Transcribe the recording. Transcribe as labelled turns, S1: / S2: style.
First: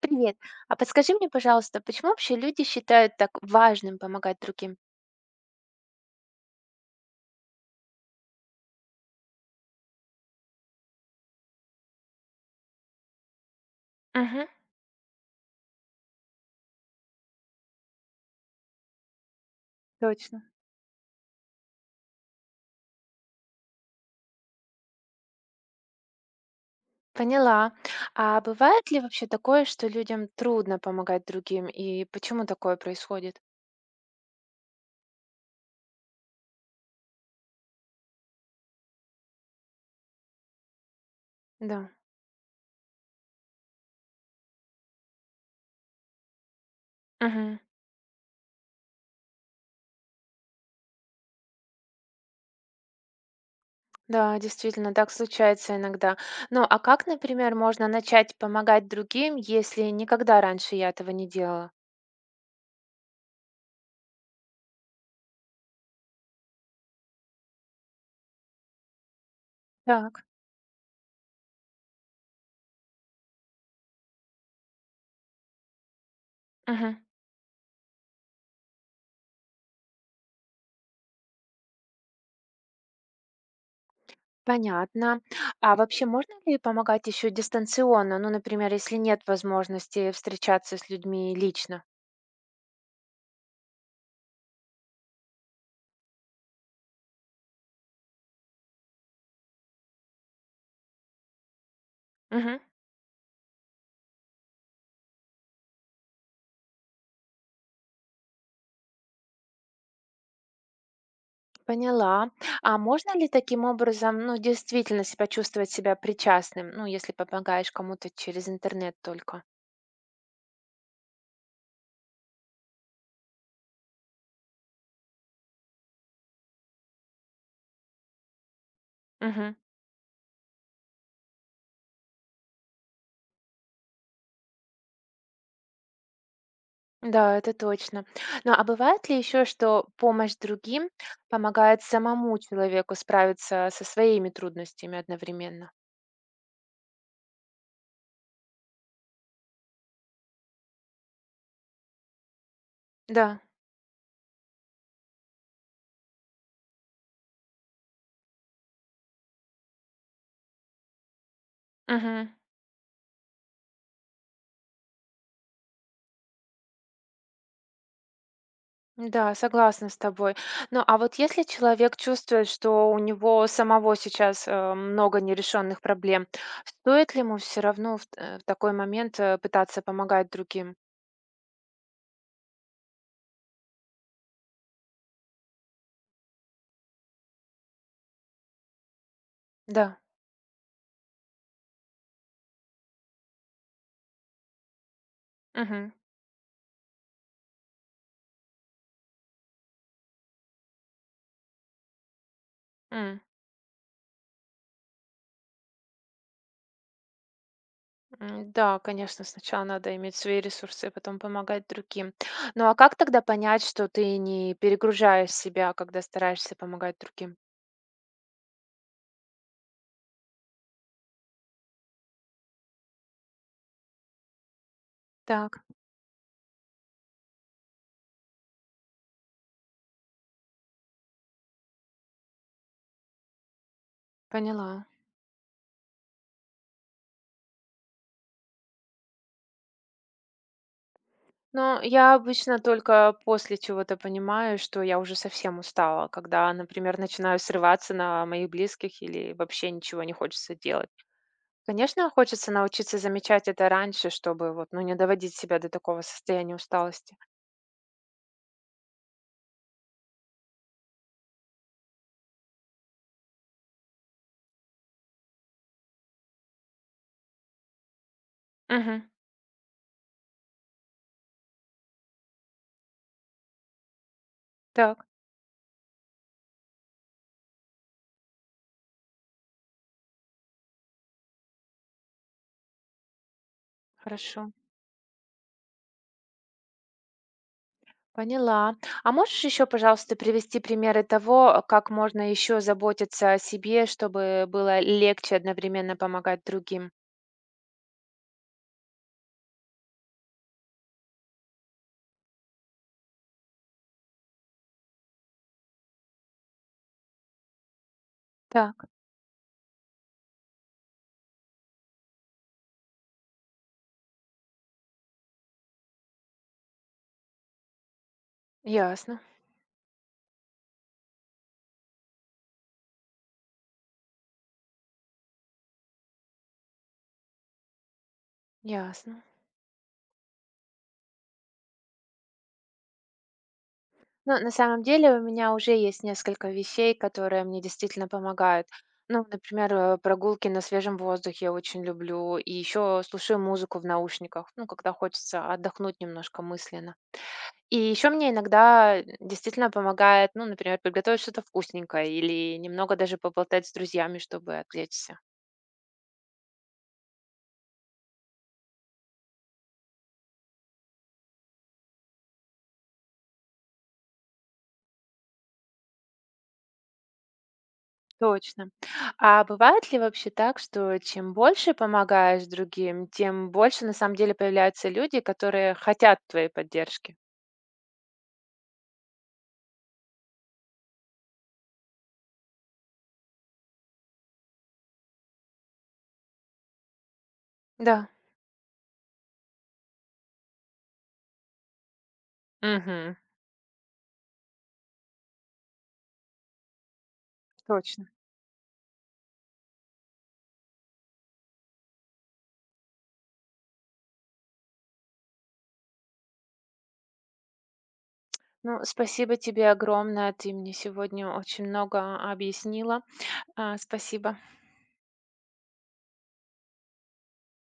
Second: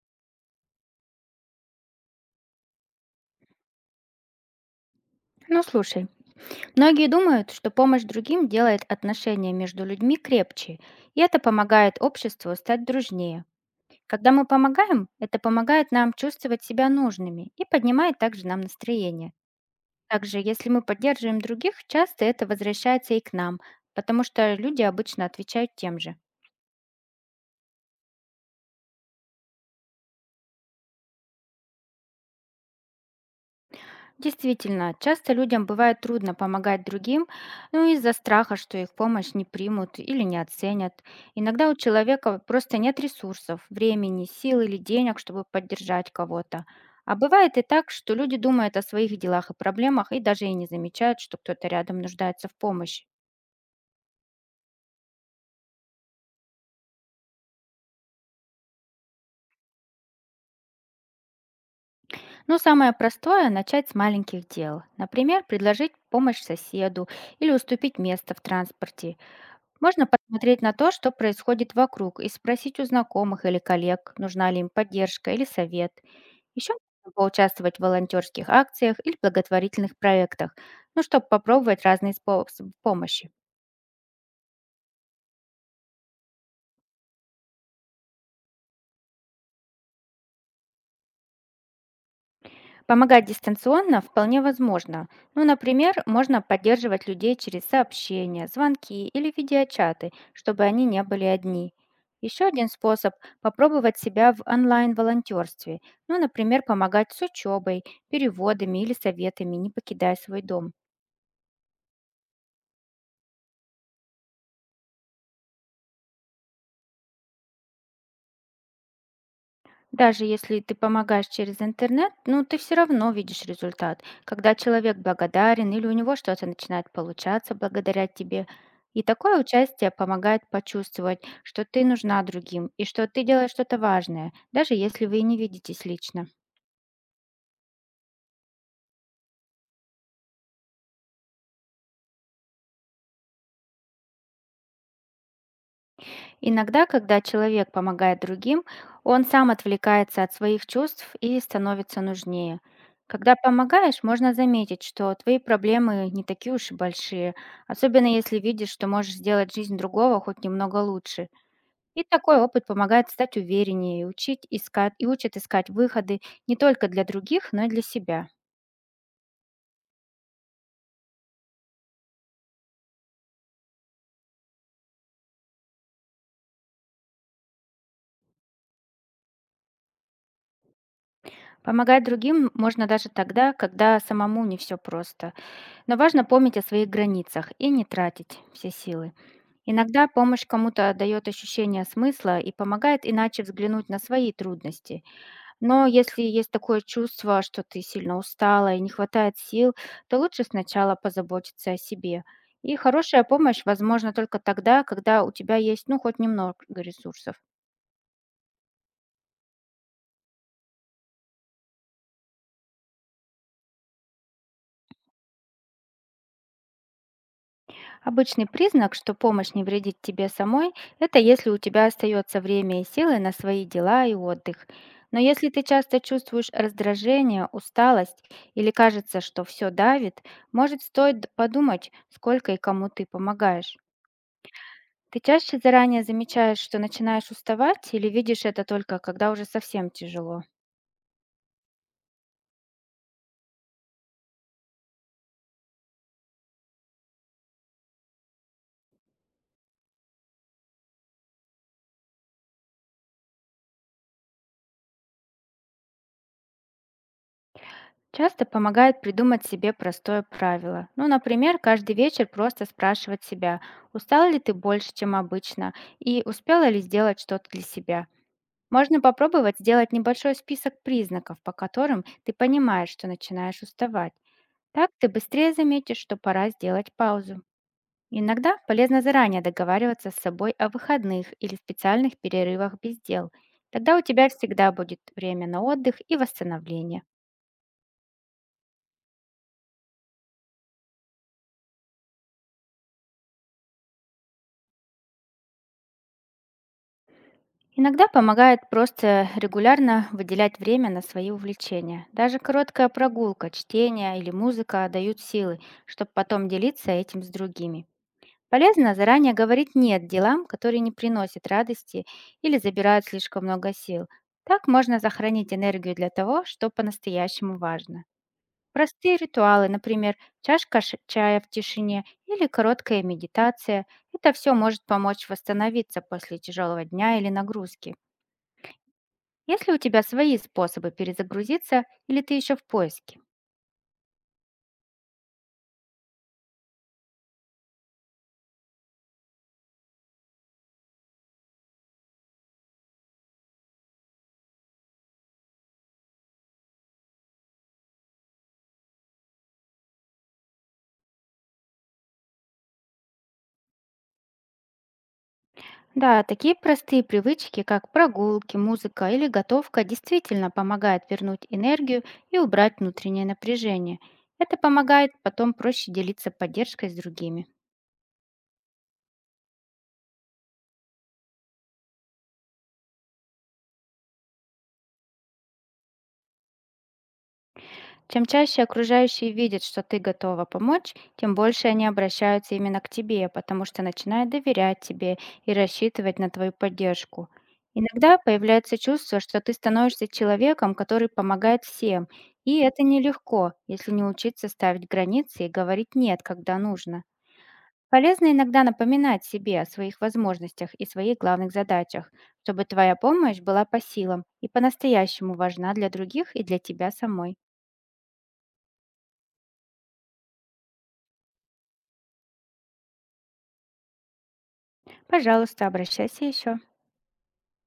S1: Привет. А подскажи мне, пожалуйста, почему вообще люди считают так важным помогать другим?
S2: Ну слушай, многие думают, что помощь другим делает отношения между людьми крепче, и это помогает обществу стать дружнее. Когда мы
S1: Мгм.
S2: помогаем, это помогает нам чувствовать себя нужными и поднимает также нам настроение. Также,
S1: Точно.
S2: если мы поддерживаем других, часто это возвращается и к нам, потому что люди обычно отвечают тем же.
S1: Поняла. А бывает ли вообще такое, что людям трудно помогать другим, и почему такое происходит?
S2: Действительно, часто людям бывает трудно помогать другим, ну из-за страха, что их помощь не примут или не оценят. Иногда у
S1: Да.
S2: человека просто нет ресурсов, времени, сил или денег, чтобы поддержать кого-то. А бывает
S1: Мгм.
S2: и так, что люди думают о своих делах и проблемах и даже и не замечают, что кто-то рядом нуждается в помощи.
S1: Да, действительно, так случается иногда. Ну, а как, например, можно начать помогать другим, если никогда раньше я этого не делала?
S2: Но самое простое– начать с маленьких дел. Например, предложить помощь соседу или уступить место в транспорте. Можно
S1: Так.
S2: посмотреть на то, что происходит вокруг, и спросить у знакомых или коллег, нужна ли им поддержка или совет. Еще
S1: Мгм.
S2: можно поучаствовать в волонтерских акциях или благотворительных проектах, ну, чтобы попробовать разные способы помощи.
S1: Понятно. А вообще можно ли помогать еще дистанционно? Ну, например, если нет возможности встречаться с людьми лично?
S2: Помогать дистанционно вполне возможно. Ну, например, можно поддерживать людей через сообщения, звонки или видеочаты, чтобы они не были одни. Еще
S1: Мгм.
S2: один способ– попробовать себя в онлайн-волонтерстве. Ну, например, помогать с учебой, переводами или советами, не покидая свой дом.
S1: Поняла. А можно ли таким образом, ну, действительно себя чувствовать себя причастным, ну, если помогаешь кому-то через интернет только?
S2: Даже если ты помогаешь через интернет, ну ты все равно видишь результат. Когда человек благодарен или у него что-то начинает получаться благодаря тебе. И такое
S1: Мгм.
S2: участие помогает почувствовать, что ты нужна другим и что ты делаешь что-то важное, даже если вы и не видитесь лично.
S1: Да, это точно. Ну, а бывает ли еще, что помощь другим помогает самому человеку справиться со своими трудностями одновременно?
S2: Иногда, когда человек помогает другим, он сам отвлекается от своих чувств и становится нужнее. Когда
S1: Да.
S2: помогаешь, можно заметить, что твои проблемы не такие уж и большие, особенно если видишь, что можешь сделать жизнь другого хоть немного лучше. И
S1: Мгм.
S2: такой опыт помогает стать увереннее и, учит искать выходы не только для других, но и для себя.
S1: Да, согласна с тобой. Ну, а вот если человек чувствует, что у него самого сейчас много нерешенных проблем, стоит ли ему все равно в такой момент пытаться помогать другим?
S2: Помогать другим можно даже тогда, когда самому не все просто. Но важно помнить о своих границах и не тратить все силы.
S1: Да.
S2: Иногда помощь кому-то дает ощущение смысла и помогает иначе взглянуть на свои трудности. Но
S1: Мгм.
S2: если есть такое чувство, что ты сильно устала и не хватает сил, то лучше сначала позаботиться о себе. И
S1: М,
S2: хорошая помощь возможна только тогда, когда у тебя есть ну хоть немного ресурсов.
S1: Да, конечно, сначала надо иметь свои ресурсы, а потом помогать другим. Ну, а как тогда понять, что ты не перегружаешь себя, когда стараешься помогать другим?
S2: Обычный признак, что помощь не вредит тебе самой, это если у тебя остается время и силы на свои дела и отдых. Но если ты
S1: Так,
S2: часто чувствуешь раздражение, усталость или кажется, что все давит, может стоит подумать, сколько и кому ты помогаешь.
S1: поняла.
S2: Ты чаще заранее замечаешь, что начинаешь уставать или видишь это только, когда уже совсем тяжело?
S1: Но я обычно только после чего-то понимаю, что я уже совсем устала, когда, например, начинаю срываться на моих близких или вообще ничего не хочется делать. Конечно, хочется научиться замечать это раньше, чтобы вот, ну, не доводить себя до такого состояния усталости.
S2: Часто помогает придумать себе простое правило. Ну, например, каждый вечер просто спрашивать себя, устал ли ты больше, чем обычно, и успела ли сделать что-то для себя. Можно
S1: Угу.
S2: попробовать сделать небольшой список признаков, по которым ты понимаешь, что начинаешь уставать. Так
S1: Так,
S2: ты быстрее заметишь, что пора сделать паузу. Иногда полезно заранее договариваться с собой о выходных или специальных перерывах без дел. Тогда у тебя
S1: хорошо.
S2: всегда будет время на отдых и восстановление.
S1: Поняла. А можешь еще, пожалуйста, привести примеры того, как можно еще заботиться о себе, чтобы было легче одновременно помогать другим?
S2: Иногда помогает просто регулярно выделять время на свои увлечения. Даже короткая прогулка, чтение или музыка дают силы, чтобы потом делиться этим с другими.
S1: Так,
S2: Полезно заранее говорить «нет» делам, которые не приносят радости или забирают слишком много сил. Так можно сохранить энергию для того, что по-настоящему важно.
S1: ясно,
S2: Простые ритуалы, например, чашка чая в тишине или короткая медитация, это все может помочь восстановиться после тяжелого дня или нагрузки.
S1: ясно.
S2: Есть ли у тебя свои способы перезагрузиться или ты еще в поиске?
S1: Ну, на самом деле у меня уже есть несколько вещей, которые мне действительно помогают. Ну, например, прогулки на свежем воздухе я очень люблю. И еще слушаю музыку в наушниках, ну, когда хочется отдохнуть немножко мысленно. И еще мне иногда действительно помогает, ну, например, приготовить что-то вкусненькое или немного даже поболтать с друзьями, чтобы отвлечься.
S2: Да, такие простые привычки, как прогулки, музыка или готовка, действительно помогают вернуть энергию и убрать внутреннее напряжение. Это помогает потом проще делиться поддержкой с другими.
S1: Точно. А бывает ли вообще так, что чем больше помогаешь другим, тем больше на самом деле появляются люди, которые хотят твоей поддержки?
S2: Чем чаще окружающие видят, что ты готова помочь, тем больше они обращаются именно к тебе, потому что начинают доверять тебе и рассчитывать на твою поддержку.
S1: Да,
S2: Иногда появляется чувство, что ты становишься человеком, который помогает всем, и это
S1: мгм,
S2: нелегко, если не учиться ставить границы и говорить «нет», когда нужно.
S1: точно.
S2: Полезно иногда напоминать себе о своих возможностях и своих главных задачах, чтобы твоя помощь была по силам и по-настоящему важна для других и для тебя самой.
S1: Ну, спасибо тебе огромное. Ты мне сегодня очень много объяснила. А, спасибо.
S2: Пожалуйста, обращайся еще.